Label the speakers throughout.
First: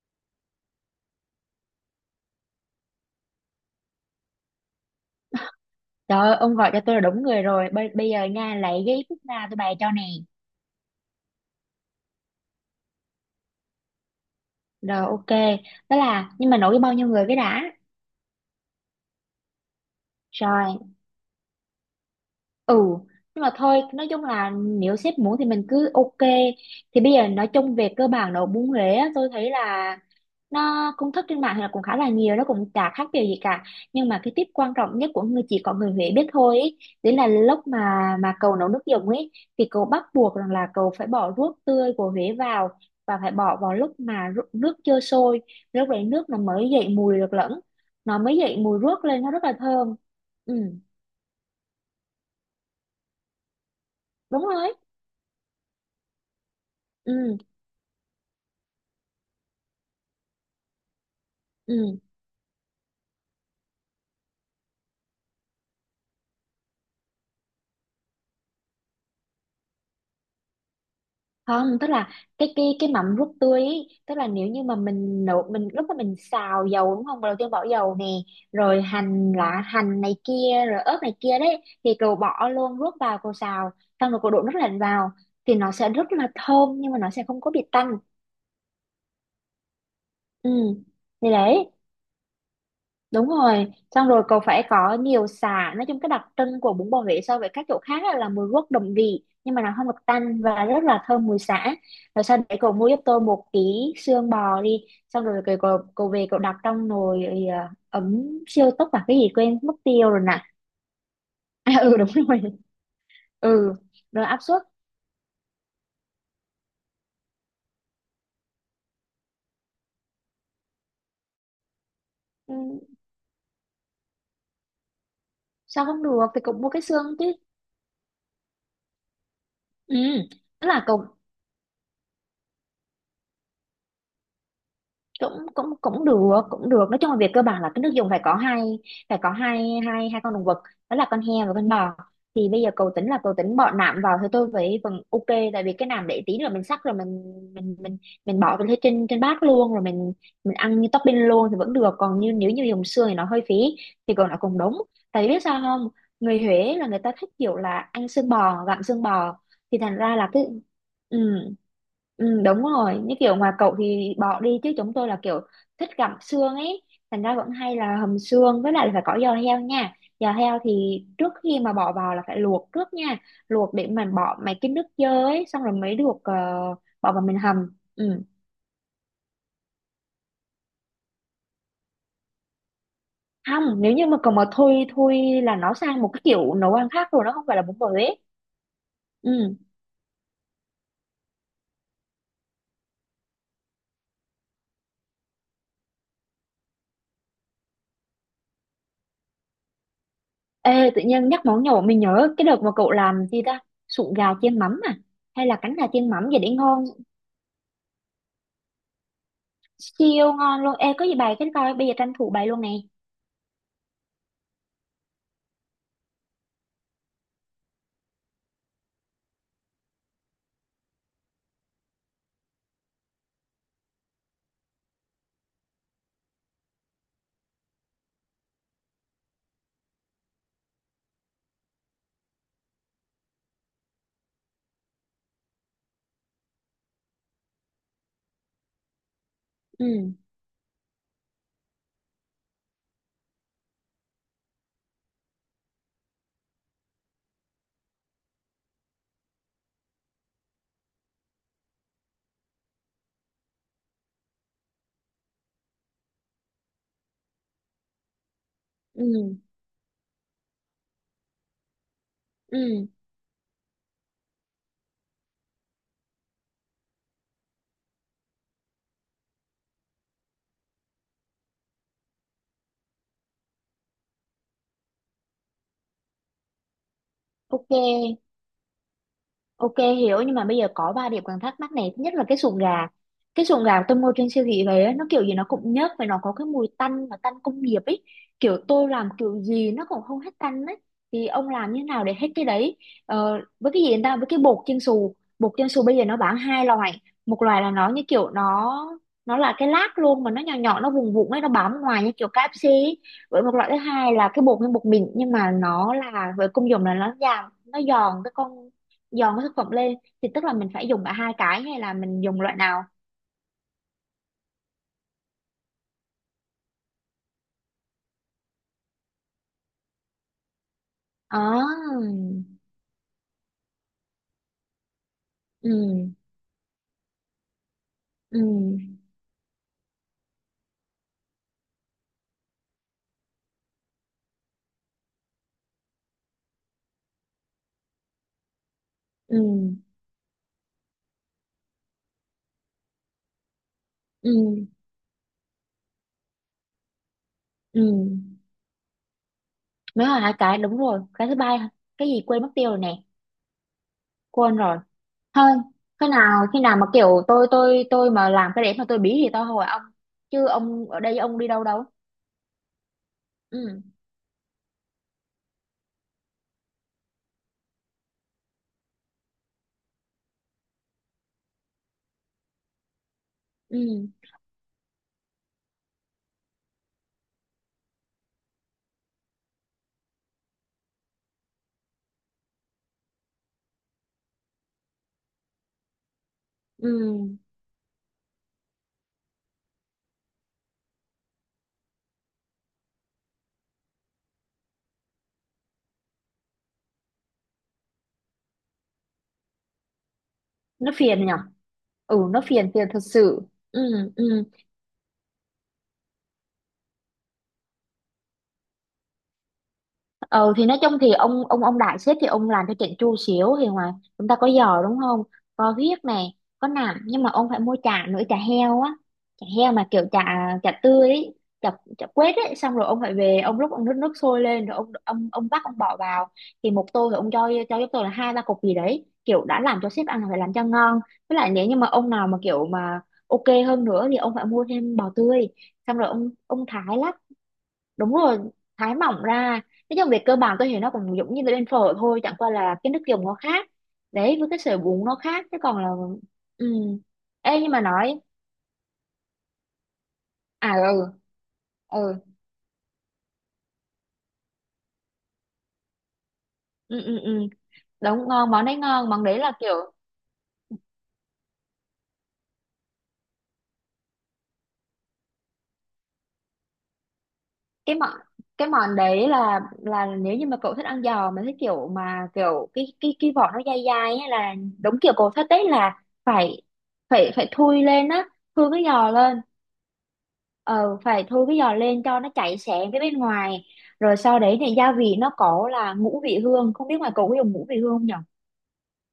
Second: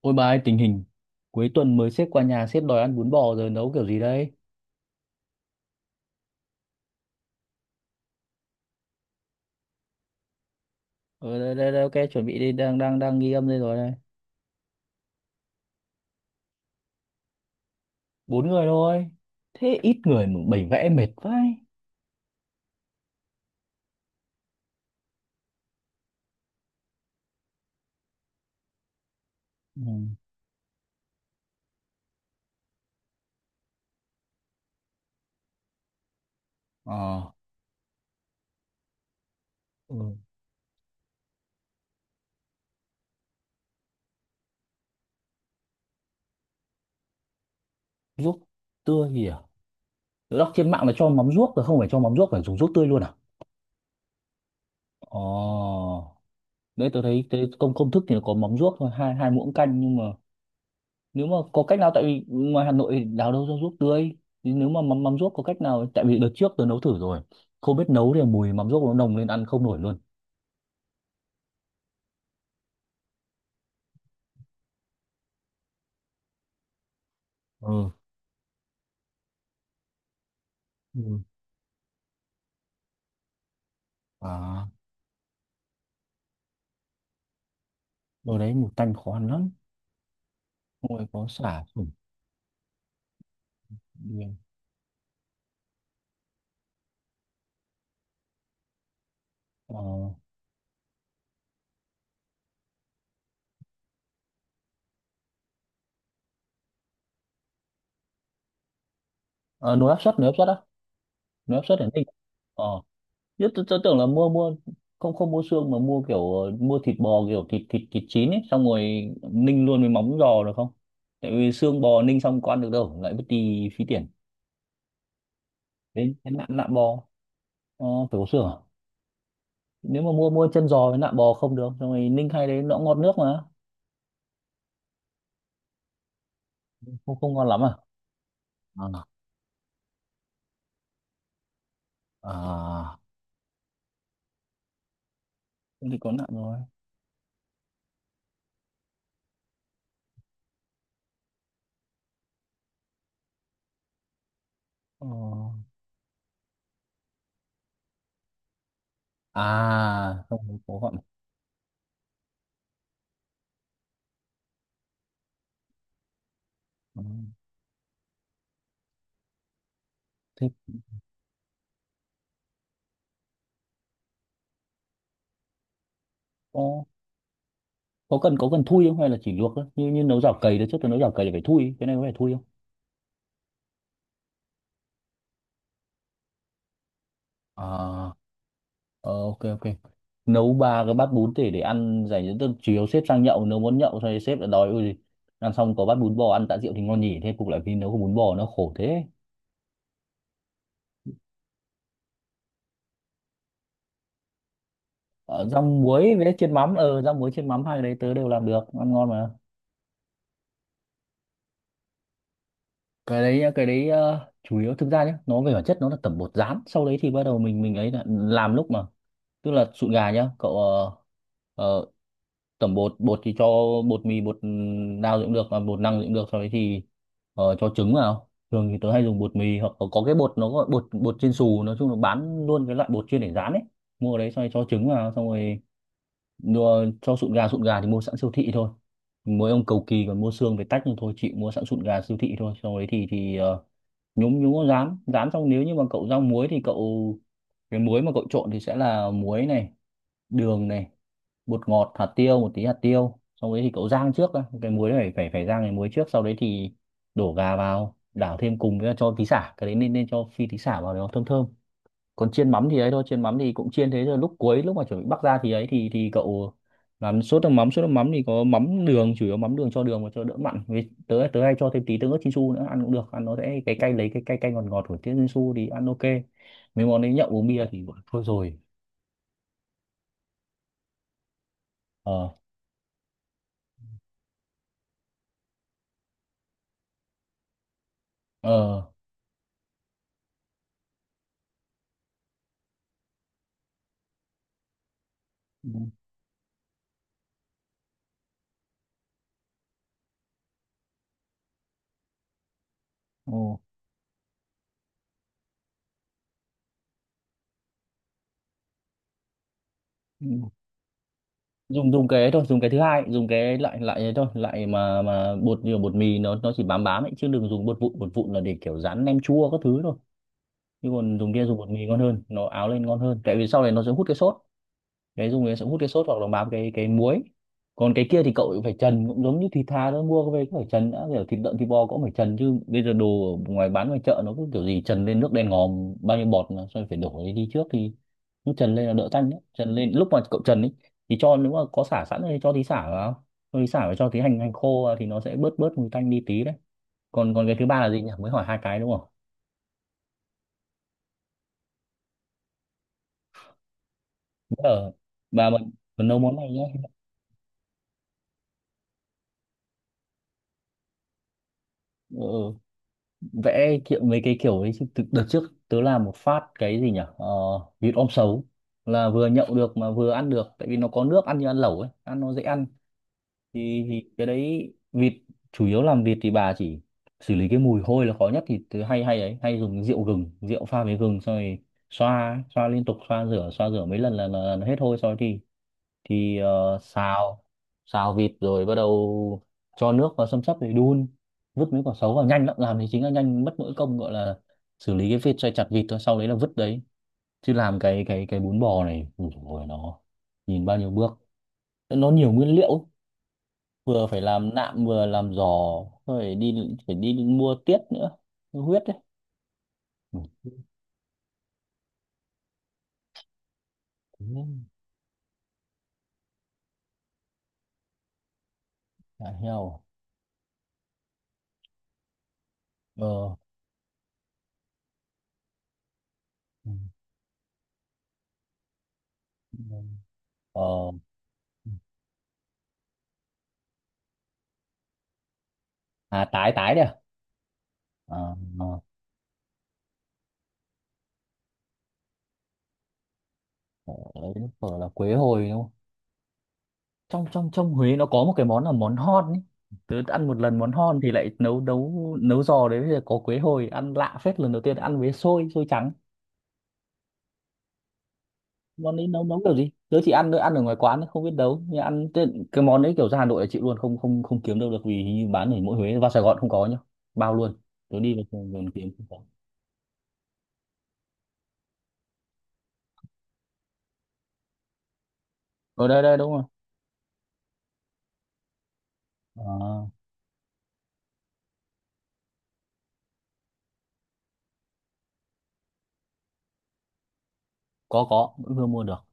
Speaker 1: Ôi bà ơi, tình hình cuối tuần mới sếp qua nhà sếp đòi ăn bún bò rồi nấu kiểu gì đây?
Speaker 2: Trời ơi, ông gọi cho tôi là đúng người rồi. Bây giờ nha, lấy cái phút nào tôi bày cho nè.
Speaker 1: Ờ đây, ok chuẩn bị đi đang đang đang ghi âm đây rồi đây.
Speaker 2: Rồi, ok. Đó là, nhưng mà nổi bao nhiêu người cái đã?
Speaker 1: Bốn người thôi. Thế ít người mà bày
Speaker 2: Rồi,
Speaker 1: vẽ mệt vãi.
Speaker 2: ừ, nhưng mà thôi nói chung là nếu sếp muốn thì mình cứ ok. Thì bây giờ nói chung về cơ bản nấu bún Huế á, tôi thấy
Speaker 1: Ừ.
Speaker 2: là nó công thức trên mạng thì là cũng khá là nhiều, nó cũng chả khác điều gì cả, nhưng mà cái tip quan trọng nhất của người chỉ có người Huế biết thôi ý, đấy là
Speaker 1: Ờ,
Speaker 2: lúc mà cậu nấu nước dùng ấy thì cậu bắt
Speaker 1: ừ.
Speaker 2: buộc rằng là cậu phải bỏ ruốc tươi của Huế vào, và phải bỏ vào lúc mà nước chưa sôi. Lúc đấy nước nó mới dậy mùi được lẫn, nó
Speaker 1: Ruốc
Speaker 2: mới dậy mùi ruốc
Speaker 1: tươi
Speaker 2: lên,
Speaker 1: gì
Speaker 2: nó
Speaker 1: à?
Speaker 2: rất là thơm.
Speaker 1: Tớ đọc
Speaker 2: Ừ,
Speaker 1: trên mạng là cho mắm ruốc rồi không phải cho mắm ruốc phải dùng ruốc tươi luôn à?
Speaker 2: đúng rồi.
Speaker 1: Ờ. Đấy tớ thấy
Speaker 2: Ừ.
Speaker 1: tớ, công công thức thì nó có mắm ruốc thôi, hai 2 muỗng canh nhưng mà nếu mà có cách nào
Speaker 2: Ừ,
Speaker 1: tại vì ngoài Hà Nội thì đào đâu ra ruốc tươi thì nếu mà mắm mắm ruốc có cách nào tại vì đợt trước tớ nấu thử rồi không biết nấu thì mùi mắm ruốc nó nồng lên ăn không nổi luôn
Speaker 2: không, tức là cái mắm ruốc tươi ý, tức là nếu như mà mình nấu mình lúc mà mình xào dầu đúng không, đầu tiên bỏ
Speaker 1: ừ
Speaker 2: dầu nè, rồi hành lá, hành này kia, rồi ớt này
Speaker 1: Ừ.
Speaker 2: kia đấy, thì cậu bỏ luôn ruốc vào cậu xào, xong rồi cậu đổ nước
Speaker 1: à
Speaker 2: lạnh vào, thì nó sẽ rất là thơm nhưng mà nó sẽ không có bị tanh.
Speaker 1: đồ đấy mùi tanh khó ăn lắm
Speaker 2: Ừ,
Speaker 1: Xong rồi có
Speaker 2: thì
Speaker 1: sả
Speaker 2: đấy.
Speaker 1: sủng
Speaker 2: Đúng rồi, xong rồi
Speaker 1: riêng.
Speaker 2: cậu phải có nhiều sả. Nói chung cái đặc trưng của bún bò Huế so với các chỗ khác á là mùi rất đậm vị nhưng mà nó
Speaker 1: Ờ
Speaker 2: không được tanh và rất là thơm mùi sả. Rồi sau đấy cậu mua giúp tôi một ký xương bò đi, xong rồi cậu về cậu đặt trong nồi, ờ, ấm siêu tốc và cái gì quên mất
Speaker 1: à, nồi áp
Speaker 2: tiêu
Speaker 1: suất
Speaker 2: rồi
Speaker 1: nồi áp
Speaker 2: nè.
Speaker 1: suất á nồi áp
Speaker 2: À,
Speaker 1: suất ở
Speaker 2: ừ
Speaker 1: Ninh
Speaker 2: đúng rồi,
Speaker 1: ờ nhất tớ,
Speaker 2: ừ,
Speaker 1: tớ tưởng là
Speaker 2: rồi
Speaker 1: mua
Speaker 2: áp
Speaker 1: mua
Speaker 2: suất.
Speaker 1: không không mua xương mà mua kiểu mua thịt bò kiểu thịt thịt thịt chín ấy xong rồi ninh luôn với móng giò được không tại vì xương bò ninh xong có
Speaker 2: Ừ,
Speaker 1: ăn được đâu lại mất đi phí tiền
Speaker 2: sao không
Speaker 1: đấy
Speaker 2: được,
Speaker 1: cái
Speaker 2: thì
Speaker 1: nạn
Speaker 2: cậu
Speaker 1: lạ
Speaker 2: mua cái
Speaker 1: bò
Speaker 2: xương chứ.
Speaker 1: Ờ, phải có xương à?
Speaker 2: Ừ,
Speaker 1: Nếu mà mua mua
Speaker 2: tức
Speaker 1: chân
Speaker 2: là
Speaker 1: giò với
Speaker 2: cậu
Speaker 1: nạm bò không được, rồi ninh hay đấy nó cũng ngọt nước mà,
Speaker 2: cũng cũng cũng được, cũng được. Nói chung
Speaker 1: không
Speaker 2: là về
Speaker 1: không
Speaker 2: cơ
Speaker 1: ngon
Speaker 2: bản
Speaker 1: lắm à?
Speaker 2: là cái nước dùng phải có hai,
Speaker 1: À,
Speaker 2: phải có hai hai hai con động vật, đó là con heo và con bò. Thì bây giờ cầu
Speaker 1: à,
Speaker 2: tính là cầu tính bỏ nạm vào thì tôi với phần ok, tại vì cái
Speaker 1: Thế thì
Speaker 2: nạm
Speaker 1: có
Speaker 2: để
Speaker 1: nạm
Speaker 2: tí nữa
Speaker 1: rồi.
Speaker 2: mình sắc rồi mình mình bỏ vào trên trên bát luôn, rồi mình ăn như topping luôn thì vẫn được, còn như nếu như dùng xương thì nó hơi phí, thì còn nó cũng đúng.
Speaker 1: Ờ,
Speaker 2: Tại vì biết sao không, người Huế là người ta thích kiểu là ăn xương bò, gặm xương bò, thì thành ra
Speaker 1: à,
Speaker 2: là
Speaker 1: không
Speaker 2: cái,
Speaker 1: không có gọn.
Speaker 2: ừ, Ừ, đúng rồi, như kiểu ngoài cậu thì bỏ đi chứ chúng tôi là kiểu thích gặm xương ấy,
Speaker 1: Ờ,
Speaker 2: thành ra vẫn hay là hầm xương, với lại là phải có giò heo nha. Giò
Speaker 1: Thế
Speaker 2: heo thì trước khi mà bỏ vào là phải luộc trước nha, luộc để mình bỏ mấy cái nước dơ ấy, xong rồi mới được, ờ,
Speaker 1: có
Speaker 2: bỏ vào mình hầm.
Speaker 1: có
Speaker 2: Ừ.
Speaker 1: cần có cần thui không hay là chỉ luộc thôi? Như như nấu chảo cầy đấy trước tôi nấu chảo cầy là phải thui, cái này có phải thui không?
Speaker 2: Không, nếu như mà còn mà thui thui là nó sang một cái kiểu nấu ăn khác rồi, nó không phải là bún bò
Speaker 1: À,
Speaker 2: ấy.
Speaker 1: Ờ, ok
Speaker 2: Ừ.
Speaker 1: ok nấu ba cái bát bún để ăn dành cho tức chiều sếp sang nhậu nếu muốn nhậu xong rồi sếp lại đòi ui ăn xong có bát bún bò ăn tạ rượu thì ngon nhỉ thế cục lại vì nấu có bún bò nó khổ thế
Speaker 2: Ê, tự nhiên nhắc món nhậu mình nhớ cái đợt mà cậu làm gì ta, sụn gà chiên mắm à, hay
Speaker 1: Ờ,
Speaker 2: là
Speaker 1: rau
Speaker 2: cánh gà chiên
Speaker 1: muối
Speaker 2: mắm
Speaker 1: với
Speaker 2: gì đấy
Speaker 1: chiên mắm
Speaker 2: ngon,
Speaker 1: rau muối chiên mắm hai cái đấy tớ đều làm được ăn ngon mà
Speaker 2: siêu ngon luôn. Ê có gì bày cái coi, bây giờ tranh thủ bày luôn nè.
Speaker 1: cái đấy nhá, cái đấy chủ yếu thực ra nhá nó về bản chất nó là tẩm bột rán sau đấy thì bắt đầu mình ấy là làm lúc mà tức là sụn gà nhá cậu ờ, tẩm bột bột thì cho bột mì bột ừ, đao gì cũng được mà bột năng gì cũng được sau đấy thì cho trứng vào thường thì tớ hay dùng bột mì hoặc có cái bột nó gọi bột bột chiên xù nói chung là bán luôn cái loại bột chuyên để rán ấy mua ở đấy xong rồi cho trứng vào xong rồi mua cho sụn gà thì mua sẵn siêu thị thôi mỗi ông cầu kỳ
Speaker 2: Ừ.
Speaker 1: còn mua xương về tách nhưng thôi chị mua sẵn sụn gà siêu thị thôi sau đấy thì nhúng nhúng có rán rán xong nếu như mà cậu rang muối thì cậu cái muối mà cậu trộn thì sẽ là muối này đường này bột ngọt hạt tiêu một tí hạt tiêu sau đấy thì cậu rang trước đã. Cái muối này phải phải phải rang cái muối trước sau đấy thì đổ gà vào đảo thêm cùng với cho tí
Speaker 2: Ừ.
Speaker 1: sả cái đấy nên nên cho phi tí sả vào để nó thơm thơm còn chiên mắm thì
Speaker 2: Ừ.
Speaker 1: ấy thôi chiên mắm thì cũng chiên thế rồi lúc cuối lúc mà chuẩn bị bắc ra thì ấy thì cậu làm sốt nước mắm thì có mắm đường chủ yếu mắm đường cho đường và cho đỡ mặn với tớ tớ hay cho thêm tí tương ớt Chinsu nữa ăn cũng được ăn nó sẽ cái cay lấy cái cay cay ngọt ngọt của tiếng Chinsu thì ăn ok mấy món đấy nhậu uống bia
Speaker 2: Ok.
Speaker 1: thì bảo thôi rồi
Speaker 2: Ok hiểu. Nhưng mà bây giờ có ba điểm còn thắc mắc này. Thứ nhất là
Speaker 1: ờ
Speaker 2: cái sụn gà, cái sụn gà tôi mua trên siêu thị về á, nó kiểu gì nó cũng nhớt và nó có cái mùi tanh và tanh công nghiệp ấy, kiểu
Speaker 1: ờ
Speaker 2: tôi làm kiểu gì nó cũng không hết tanh ấy, thì ông làm như thế nào để hết cái đấy. Ờ, với cái gì người ta với cái bột chiên xù, bột chiên
Speaker 1: ừ,
Speaker 2: xù bây giờ nó bán hai loại. Một loại là nó như kiểu nó là cái lát luôn mà nó nhỏ nhỏ, nó vùng vụng ấy, nó bám ngoài như kiểu KFC ấy.
Speaker 1: ừ.
Speaker 2: Với một loại thứ hai là cái bột như bột mịn, nhưng mà nó là với công dụng là nó giảm, nó giòn cái con, giòn với thực phẩm lên. Thì tức là mình phải dùng cả hai cái hay
Speaker 1: dùng
Speaker 2: là
Speaker 1: dùng
Speaker 2: mình
Speaker 1: cái ấy
Speaker 2: dùng
Speaker 1: thôi
Speaker 2: loại
Speaker 1: dùng cái thứ
Speaker 2: nào.
Speaker 1: hai dùng cái loại loại ấy thôi loại mà bột như bột mì nó chỉ bám bám ấy chứ đừng dùng bột vụn là để kiểu rán nem chua các thứ thôi chứ còn dùng kia dùng bột mì ngon
Speaker 2: À,
Speaker 1: hơn nó áo lên ngon hơn tại vì sau này nó sẽ hút cái sốt cái dùng này sẽ hút cái sốt
Speaker 2: ừ.
Speaker 1: hoặc là bám cái muối còn cái kia thì
Speaker 2: Ừ.
Speaker 1: cậu cũng phải trần cũng giống như thịt thà đó mua về cũng phải trần đã kiểu thịt lợn thịt bò cũng phải trần chứ bây giờ đồ ở ngoài bán ngoài chợ nó cứ kiểu gì trần lên nước đen ngòm bao nhiêu bọt mà xong rồi phải đổ đi đi trước thì nó trần lên là đỡ tanh
Speaker 2: Ừ.
Speaker 1: đấy trần lên lúc mà cậu trần ấy thì cho nếu mà có sả sẵn thì cho tí sả vào cho tí sả và cho tí
Speaker 2: Ừ.
Speaker 1: hành hành khô vào thì nó sẽ bớt bớt mùi tanh đi tí đấy còn còn cái thứ ba
Speaker 2: Ừ,
Speaker 1: là gì nhỉ mới hỏi hai cái đúng không
Speaker 2: mới là hai cái đúng rồi, cái thứ ba cái gì quên mất tiêu rồi nè, quên rồi,
Speaker 1: ở
Speaker 2: thôi.
Speaker 1: mà mình
Speaker 2: Khi
Speaker 1: mình nấu món
Speaker 2: nào,
Speaker 1: này
Speaker 2: khi
Speaker 1: nhé
Speaker 2: nào mà kiểu tôi mà làm cái để mà tôi bí thì tôi hỏi ông, chứ ông ở đây ông đi đâu đâu.
Speaker 1: ừ, vẽ
Speaker 2: Ừ.
Speaker 1: kiểu mấy cái kiểu ấy chứ đợt trước tớ làm một phát cái gì nhỉ vịt om sấu là vừa nhậu được mà vừa ăn được tại vì nó có nước ăn như ăn lẩu ấy ăn nó dễ ăn
Speaker 2: Ừ.
Speaker 1: thì, cái đấy vịt chủ yếu làm vịt thì bà chỉ xử lý cái mùi hôi là khó nhất thì tớ hay hay ấy hay dùng rượu gừng rượu pha với gừng xong rồi xoa xoa liên tục xoa rửa mấy lần là hết hôi xong rồi thì
Speaker 2: Ừ
Speaker 1: xào xào vịt rồi bắt đầu cho nước vào xăm xắp để đun vứt mấy quả sấu vào nhanh lắm làm thì chính là nhanh mất mỗi công gọi là xử lý cái vết xoay chặt vịt thôi sau đấy là vứt đấy chứ làm cái bún bò này ui dồi ôi, nó nhìn bao nhiêu
Speaker 2: nó
Speaker 1: bước
Speaker 2: phiền nhở.
Speaker 1: nó
Speaker 2: Ừ
Speaker 1: nhiều
Speaker 2: nó
Speaker 1: nguyên liệu
Speaker 2: phiền
Speaker 1: ấy.
Speaker 2: phiền thật sự.
Speaker 1: Vừa
Speaker 2: Ừ.
Speaker 1: phải
Speaker 2: Ừ.
Speaker 1: làm nạm vừa làm giò phải đi phải đi mua tiết nữa huyết đấy Ừ,
Speaker 2: Ừ thì nói chung thì ông đại sếp thì ông làm cho chỉnh chu xíu thì ngoài,
Speaker 1: thế
Speaker 2: chúng ta có giò đúng không, có huyết này, có nạm, nhưng mà ông phải mua chả nữa, chả heo á,
Speaker 1: chả
Speaker 2: chả heo
Speaker 1: heo
Speaker 2: mà kiểu chả, chả tươi ấy, chả, chả quết ấy. Xong rồi ông phải
Speaker 1: ờ
Speaker 2: về ông lúc ông nước, nước sôi lên rồi ông vắt ông bỏ vào,
Speaker 1: ừ,
Speaker 2: thì một tô thì ông cho giúp tôi là hai ba cục gì đấy, kiểu
Speaker 1: ừ,
Speaker 2: đã làm cho sếp ăn là phải làm cho
Speaker 1: ờ
Speaker 2: ngon. Với lại nếu như mà ông nào mà kiểu mà ok hơn nữa thì ông phải mua thêm bò tươi, xong rồi
Speaker 1: à
Speaker 2: ông
Speaker 1: tái
Speaker 2: ông
Speaker 1: tái đấy à,
Speaker 2: thái lát. Đúng
Speaker 1: à,
Speaker 2: rồi,
Speaker 1: à
Speaker 2: thái mỏng ra. Nói chung về cơ bản tôi thấy nó cũng giống như là bên phở thôi, chẳng qua là cái nước dùng nó khác
Speaker 1: phở đấy,
Speaker 2: đấy, với cái
Speaker 1: phở
Speaker 2: sợi
Speaker 1: là
Speaker 2: bún
Speaker 1: quế
Speaker 2: nó
Speaker 1: hồi
Speaker 2: khác,
Speaker 1: đúng
Speaker 2: chứ
Speaker 1: không
Speaker 2: còn là. Ừ.
Speaker 1: trong trong
Speaker 2: Ê nhưng
Speaker 1: trong
Speaker 2: mà
Speaker 1: Huế nó
Speaker 2: nói.
Speaker 1: có một cái món là món hon ấy. Tớ ăn một lần món
Speaker 2: À
Speaker 1: hon thì
Speaker 2: ừ.
Speaker 1: lại nấu nấu
Speaker 2: Ừ.
Speaker 1: nấu giò đấy bây giờ có quế hồi ăn lạ phết lần đầu tiên ăn với xôi xôi trắng
Speaker 2: Ừ. Ừ, ừ. Đúng ngon, món đấy
Speaker 1: món đấy
Speaker 2: ngon,
Speaker 1: nấu
Speaker 2: món đấy
Speaker 1: nấu
Speaker 2: là
Speaker 1: kiểu gì
Speaker 2: kiểu,
Speaker 1: tớ chỉ ăn ăn ở ngoài quán ấy, không biết nấu nhưng ăn cái món đấy kiểu ra Hà Nội là chịu luôn không không không kiếm đâu được vì hình như bán ở mỗi Huế vào Sài Gòn không có nhá bao luôn
Speaker 2: cái
Speaker 1: tớ
Speaker 2: món,
Speaker 1: đi vào Sài
Speaker 2: cái
Speaker 1: Gòn kiếm
Speaker 2: món
Speaker 1: không có
Speaker 2: đấy là nếu như mà cậu thích ăn giò mà thích kiểu mà kiểu cái vỏ nó dai dai ấy là đúng kiểu cậu thích đấy,
Speaker 1: ở
Speaker 2: là
Speaker 1: đây đây đúng rồi
Speaker 2: phải phải phải thui lên á, thui cái giò lên.
Speaker 1: Ờ,
Speaker 2: Ờ phải thôi cái giò lên cho nó chảy xém với bên ngoài. Rồi sau đấy thì gia vị nó có là ngũ vị hương, không biết ngoài cậu có dùng ngũ vị hương
Speaker 1: có
Speaker 2: không nhở.
Speaker 1: có vẫn vừa mua được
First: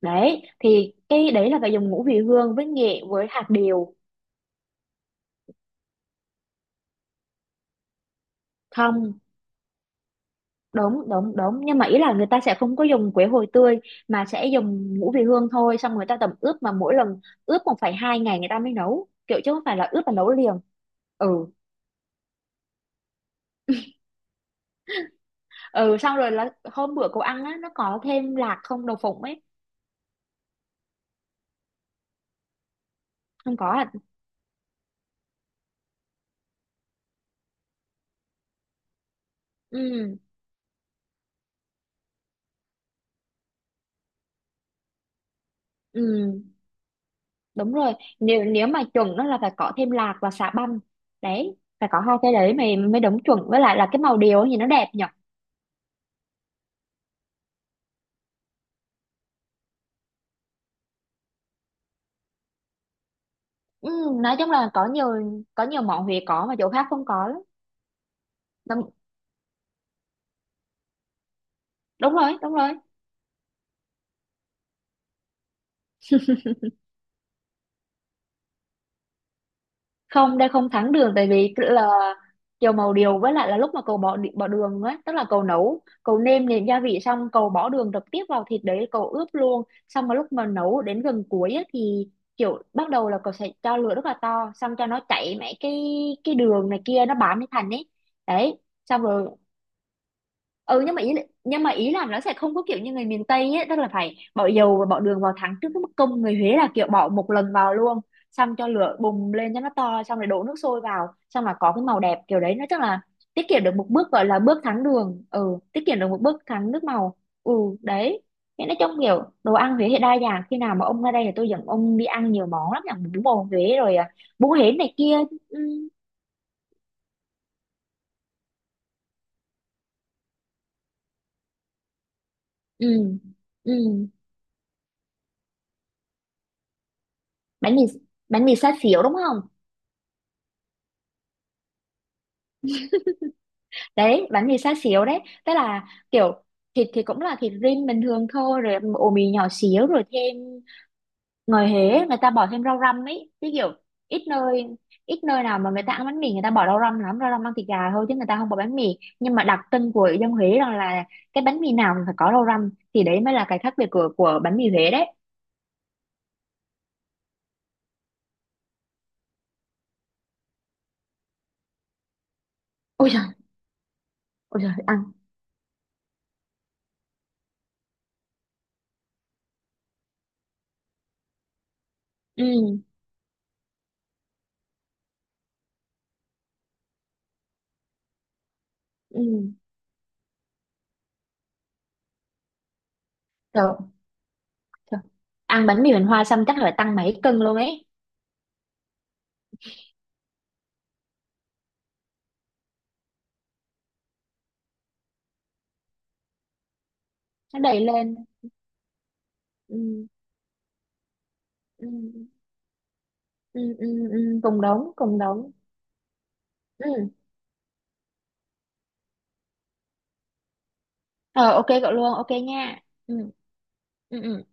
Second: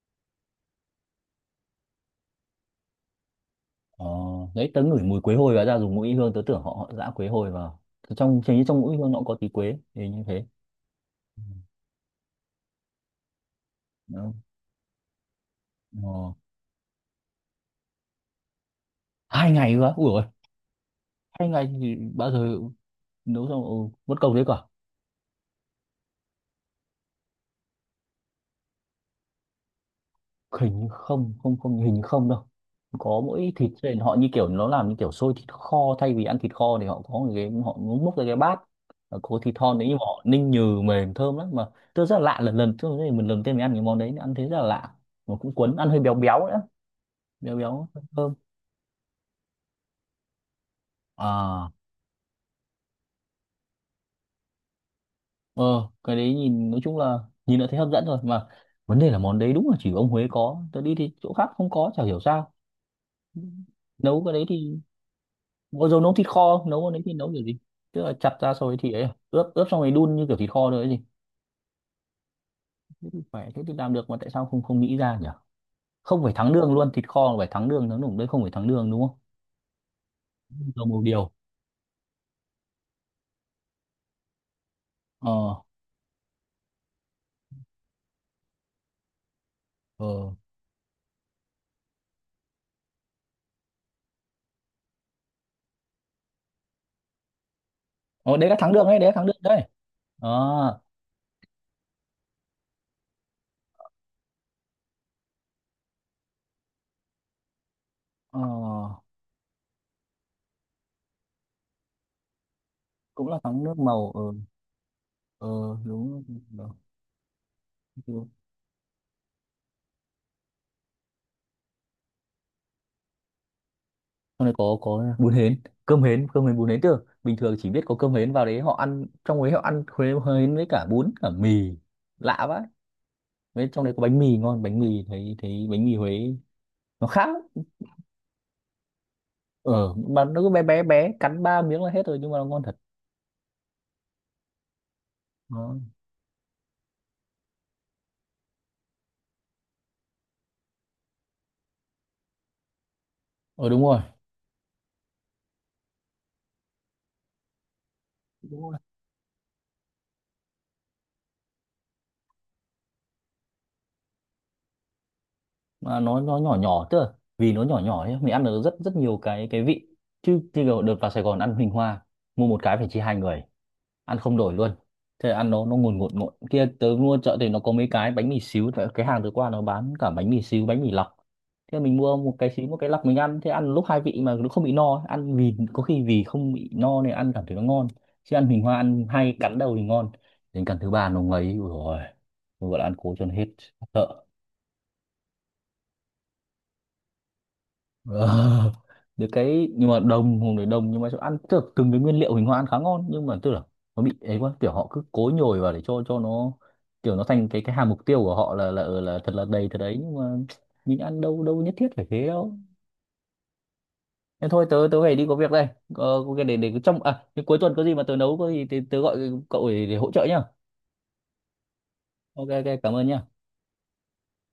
Speaker 2: Đấy thì cái đấy là phải dùng ngũ vị hương với nghệ với hạt điều.
Speaker 1: Ờ, đấy tớ ngửi mùi quế hồi và ra dùng mũi hương tớ tưởng họ họ giã quế hồi vào trong hình như trong mũi hương nó
Speaker 2: Không,
Speaker 1: cũng có tí quế thì như thế
Speaker 2: đúng đúng đúng, nhưng mà ý là người ta sẽ không có dùng quế hồi tươi, mà
Speaker 1: Đó.
Speaker 2: sẽ dùng ngũ vị hương thôi, xong người ta tẩm
Speaker 1: Ờ.
Speaker 2: ướp mà mỗi lần ướp một phải hai ngày người ta mới nấu kiểu,
Speaker 1: hai
Speaker 2: chứ không
Speaker 1: ngày
Speaker 2: phải
Speaker 1: cơ
Speaker 2: là
Speaker 1: á?
Speaker 2: ướp
Speaker 1: Ủa
Speaker 2: và
Speaker 1: rồi
Speaker 2: nấu liền. Ừ.
Speaker 1: 2 ngày thì bao giờ nấu xong ừ, mất công đấy cả
Speaker 2: Ừ, xong rồi là hôm bữa cậu ăn á nó có thêm lạc không, đậu phụng ấy.
Speaker 1: hình như không không không hình như không đâu có mỗi
Speaker 2: Không có
Speaker 1: thịt
Speaker 2: à.
Speaker 1: trên họ như kiểu nó làm như kiểu xôi thịt kho thay vì ăn thịt kho thì họ có một cái họ múc ra cái bát Và có thịt thon đấy nhưng mà
Speaker 2: Ừ.
Speaker 1: họ ninh nhừ mềm thơm lắm mà tôi rất là lạ lần lần tôi mình lần đầu tiên mình ăn cái món đấy ăn thấy rất là lạ mà cũng cuốn ăn hơi béo béo
Speaker 2: Ừ
Speaker 1: nữa béo
Speaker 2: đúng
Speaker 1: béo
Speaker 2: rồi,
Speaker 1: thơm
Speaker 2: nếu, nếu mà chuẩn nó là phải có thêm lạc và xà băm. Đấy
Speaker 1: à
Speaker 2: phải có hai cái đấy mày mới đúng chuẩn, với lại là cái màu điều thì nó đẹp nhở.
Speaker 1: Ờ, cái đấy nhìn nói chung là nhìn đã thấy hấp dẫn rồi mà vấn đề là món đấy đúng là chỉ ông Huế có tớ đi thì chỗ khác không có chả hiểu sao
Speaker 2: Ừ,
Speaker 1: nấu cái
Speaker 2: nói
Speaker 1: đấy
Speaker 2: chung là
Speaker 1: thì
Speaker 2: có nhiều, có nhiều
Speaker 1: bao giờ
Speaker 2: món
Speaker 1: nấu
Speaker 2: Huế
Speaker 1: thịt
Speaker 2: có mà
Speaker 1: kho
Speaker 2: chỗ
Speaker 1: nấu
Speaker 2: khác
Speaker 1: cái đấy
Speaker 2: không
Speaker 1: thì
Speaker 2: có
Speaker 1: nấu
Speaker 2: lắm.
Speaker 1: kiểu gì tức là chặt ra rồi
Speaker 2: Đúng,
Speaker 1: thì ấy à, ướp ướp xong rồi đun như kiểu thịt kho rồi ấy gì
Speaker 2: đúng rồi đúng rồi.
Speaker 1: phải thế thì làm được mà tại sao không không nghĩ ra nhỉ không phải thắng đường luôn thịt kho là phải thắng đường đấy không phải thắng đường đúng không
Speaker 2: Không đây không
Speaker 1: dầu
Speaker 2: thắng
Speaker 1: màu
Speaker 2: đường, tại
Speaker 1: điều
Speaker 2: vì tức là dầu màu điều với lại là lúc mà cậu bỏ đường ấy, tức là cậu
Speaker 1: ờ
Speaker 2: nấu cậu nêm nếm gia vị xong cậu bỏ đường trực tiếp vào thịt đấy cậu ướp luôn,
Speaker 1: ờ
Speaker 2: xong mà lúc mà nấu đến gần cuối ấy, thì kiểu bắt đầu là cậu sẽ cho lửa rất là to, xong cho nó chảy mấy cái đường này kia nó bám lên thành ấy.
Speaker 1: ờ đấy là
Speaker 2: Đấy,
Speaker 1: thắng đường đấy
Speaker 2: xong
Speaker 1: đấy là thắng
Speaker 2: rồi.
Speaker 1: đường đấy ờ
Speaker 2: Ừ nhưng mà ý, nhưng mà ý là nó sẽ không có kiểu như người miền Tây ấy, tức là phải bỏ dầu và bỏ đường vào thắng trước, cái bức công người Huế là kiểu bỏ một lần vào luôn,
Speaker 1: ờ
Speaker 2: xong cho lửa bùng lên cho nó to, xong rồi đổ nước sôi vào, xong là có cái màu đẹp kiểu đấy, nó chắc là
Speaker 1: cũng là
Speaker 2: tiết
Speaker 1: thắng
Speaker 2: kiệm được
Speaker 1: nước
Speaker 2: một
Speaker 1: màu
Speaker 2: bước
Speaker 1: ờ
Speaker 2: gọi là bước thắng đường. Ừ
Speaker 1: ờ
Speaker 2: tiết kiệm được một
Speaker 1: đúng
Speaker 2: bước thắng nước màu. Ừ đấy.
Speaker 1: rồi.
Speaker 2: Thế nói chung kiểu đồ ăn Huế thì đa dạng, khi nào mà ông ra đây thì tôi dẫn ông đi ăn nhiều món lắm nhỉ, bún bò Huế rồi à,
Speaker 1: Trong
Speaker 2: bún
Speaker 1: này
Speaker 2: Huế
Speaker 1: có
Speaker 2: này kia.
Speaker 1: bún hến,
Speaker 2: Ừ.
Speaker 1: cơm hến, cơm hến bún hến chứ. Bình thường chỉ biết có cơm hến vào đấy họ ăn trong đấy họ ăn hến với cả bún cả mì. Lạ vậy.
Speaker 2: Ừ.
Speaker 1: Với
Speaker 2: Ừ,
Speaker 1: trong đấy có bánh mì ngon, bánh mì thấy thấy bánh mì Huế nó khác. Lắm.
Speaker 2: bánh mì, bánh mì xá xíu đúng không.
Speaker 1: Ờ mà nó cứ bé bé bé cắn ba miếng là hết rồi nhưng mà nó ngon thật.
Speaker 2: Đấy bánh mì xá xíu đấy, tức
Speaker 1: Nó
Speaker 2: là kiểu thịt thì cũng là thịt rim bình thường thôi rồi ổ mì nhỏ xíu rồi thêm, ngồi hế, người ta bỏ thêm rau răm ấy chứ
Speaker 1: ờ
Speaker 2: kiểu,
Speaker 1: đúng rồi,
Speaker 2: ít nơi, ít nơi nào mà người ta ăn bánh mì người ta bỏ rau răm lắm, rau răm ăn thịt gà thôi chứ người ta không bỏ bánh mì, nhưng mà đặc trưng của dân Huế đó là cái bánh mì nào cũng phải có rau răm, thì đấy mới là cái khác biệt của bánh mì Huế đấy.
Speaker 1: mà nó nhỏ nhỏ chứ. Vì nó nhỏ nhỏ ấy, mình ăn được rất rất nhiều cái vị. Chứ chứ đợt vào Sài Gòn ăn Huỳnh Hoa, mua một cái phải chia
Speaker 2: Ôi
Speaker 1: hai
Speaker 2: trời.
Speaker 1: người. Ăn không đổi
Speaker 2: Ôi trời
Speaker 1: luôn
Speaker 2: ăn.
Speaker 1: thế là ăn nó ngùn ngụt ngụt kia tớ mua chợ thì nó có mấy cái bánh mì xíu tại cái hàng tớ qua nó bán cả bánh mì xíu bánh mì lọc thế là mình mua một
Speaker 2: Ừ.
Speaker 1: cái xíu một cái lọc mình ăn thế ăn lúc hai vị mà nó không bị no ăn vì có khi vì không bị no nên ăn cảm thấy nó ngon chứ ăn bình hoa ăn hay
Speaker 2: Ừ
Speaker 1: cắn đầu thì ngon đến cắn thứ ba nó ngấy ui rồi gọi là ăn cố cho nó hết
Speaker 2: trời,
Speaker 1: sợ
Speaker 2: trời. Ăn bánh mì Huỳnh Hoa xong chắc là tăng mấy cân luôn ấy.
Speaker 1: Ờ, được cái nhưng mà đồng hùng để đồng nhưng mà chỗ ăn tức là từng cái nguyên liệu hình hoa ăn khá ngon nhưng mà tức là nó bị ấy quá kiểu họ cứ cố nhồi vào để cho nó kiểu nó thành
Speaker 2: Nó
Speaker 1: cái
Speaker 2: đầy
Speaker 1: hàm mục
Speaker 2: lên.
Speaker 1: tiêu của họ là là thật là đầy thật đấy
Speaker 2: Ừ.
Speaker 1: nhưng mà mình ăn đâu đâu nhất
Speaker 2: Ừ.
Speaker 1: thiết phải
Speaker 2: Ừ.
Speaker 1: thế đâu
Speaker 2: Ừ
Speaker 1: thế
Speaker 2: cùng
Speaker 1: thôi tớ
Speaker 2: đóng,
Speaker 1: tớ phải
Speaker 2: cùng
Speaker 1: đi có việc
Speaker 2: đóng.
Speaker 1: đây có cái để
Speaker 2: Ừ.
Speaker 1: trong à cái cuối tuần có gì mà tớ nấu có gì tớ gọi cậu để hỗ trợ nhá
Speaker 2: Ờ ok cậu luôn, ok
Speaker 1: ok ok
Speaker 2: nha.
Speaker 1: cảm ơn
Speaker 2: Ừ.
Speaker 1: nhá
Speaker 2: Ừ ừ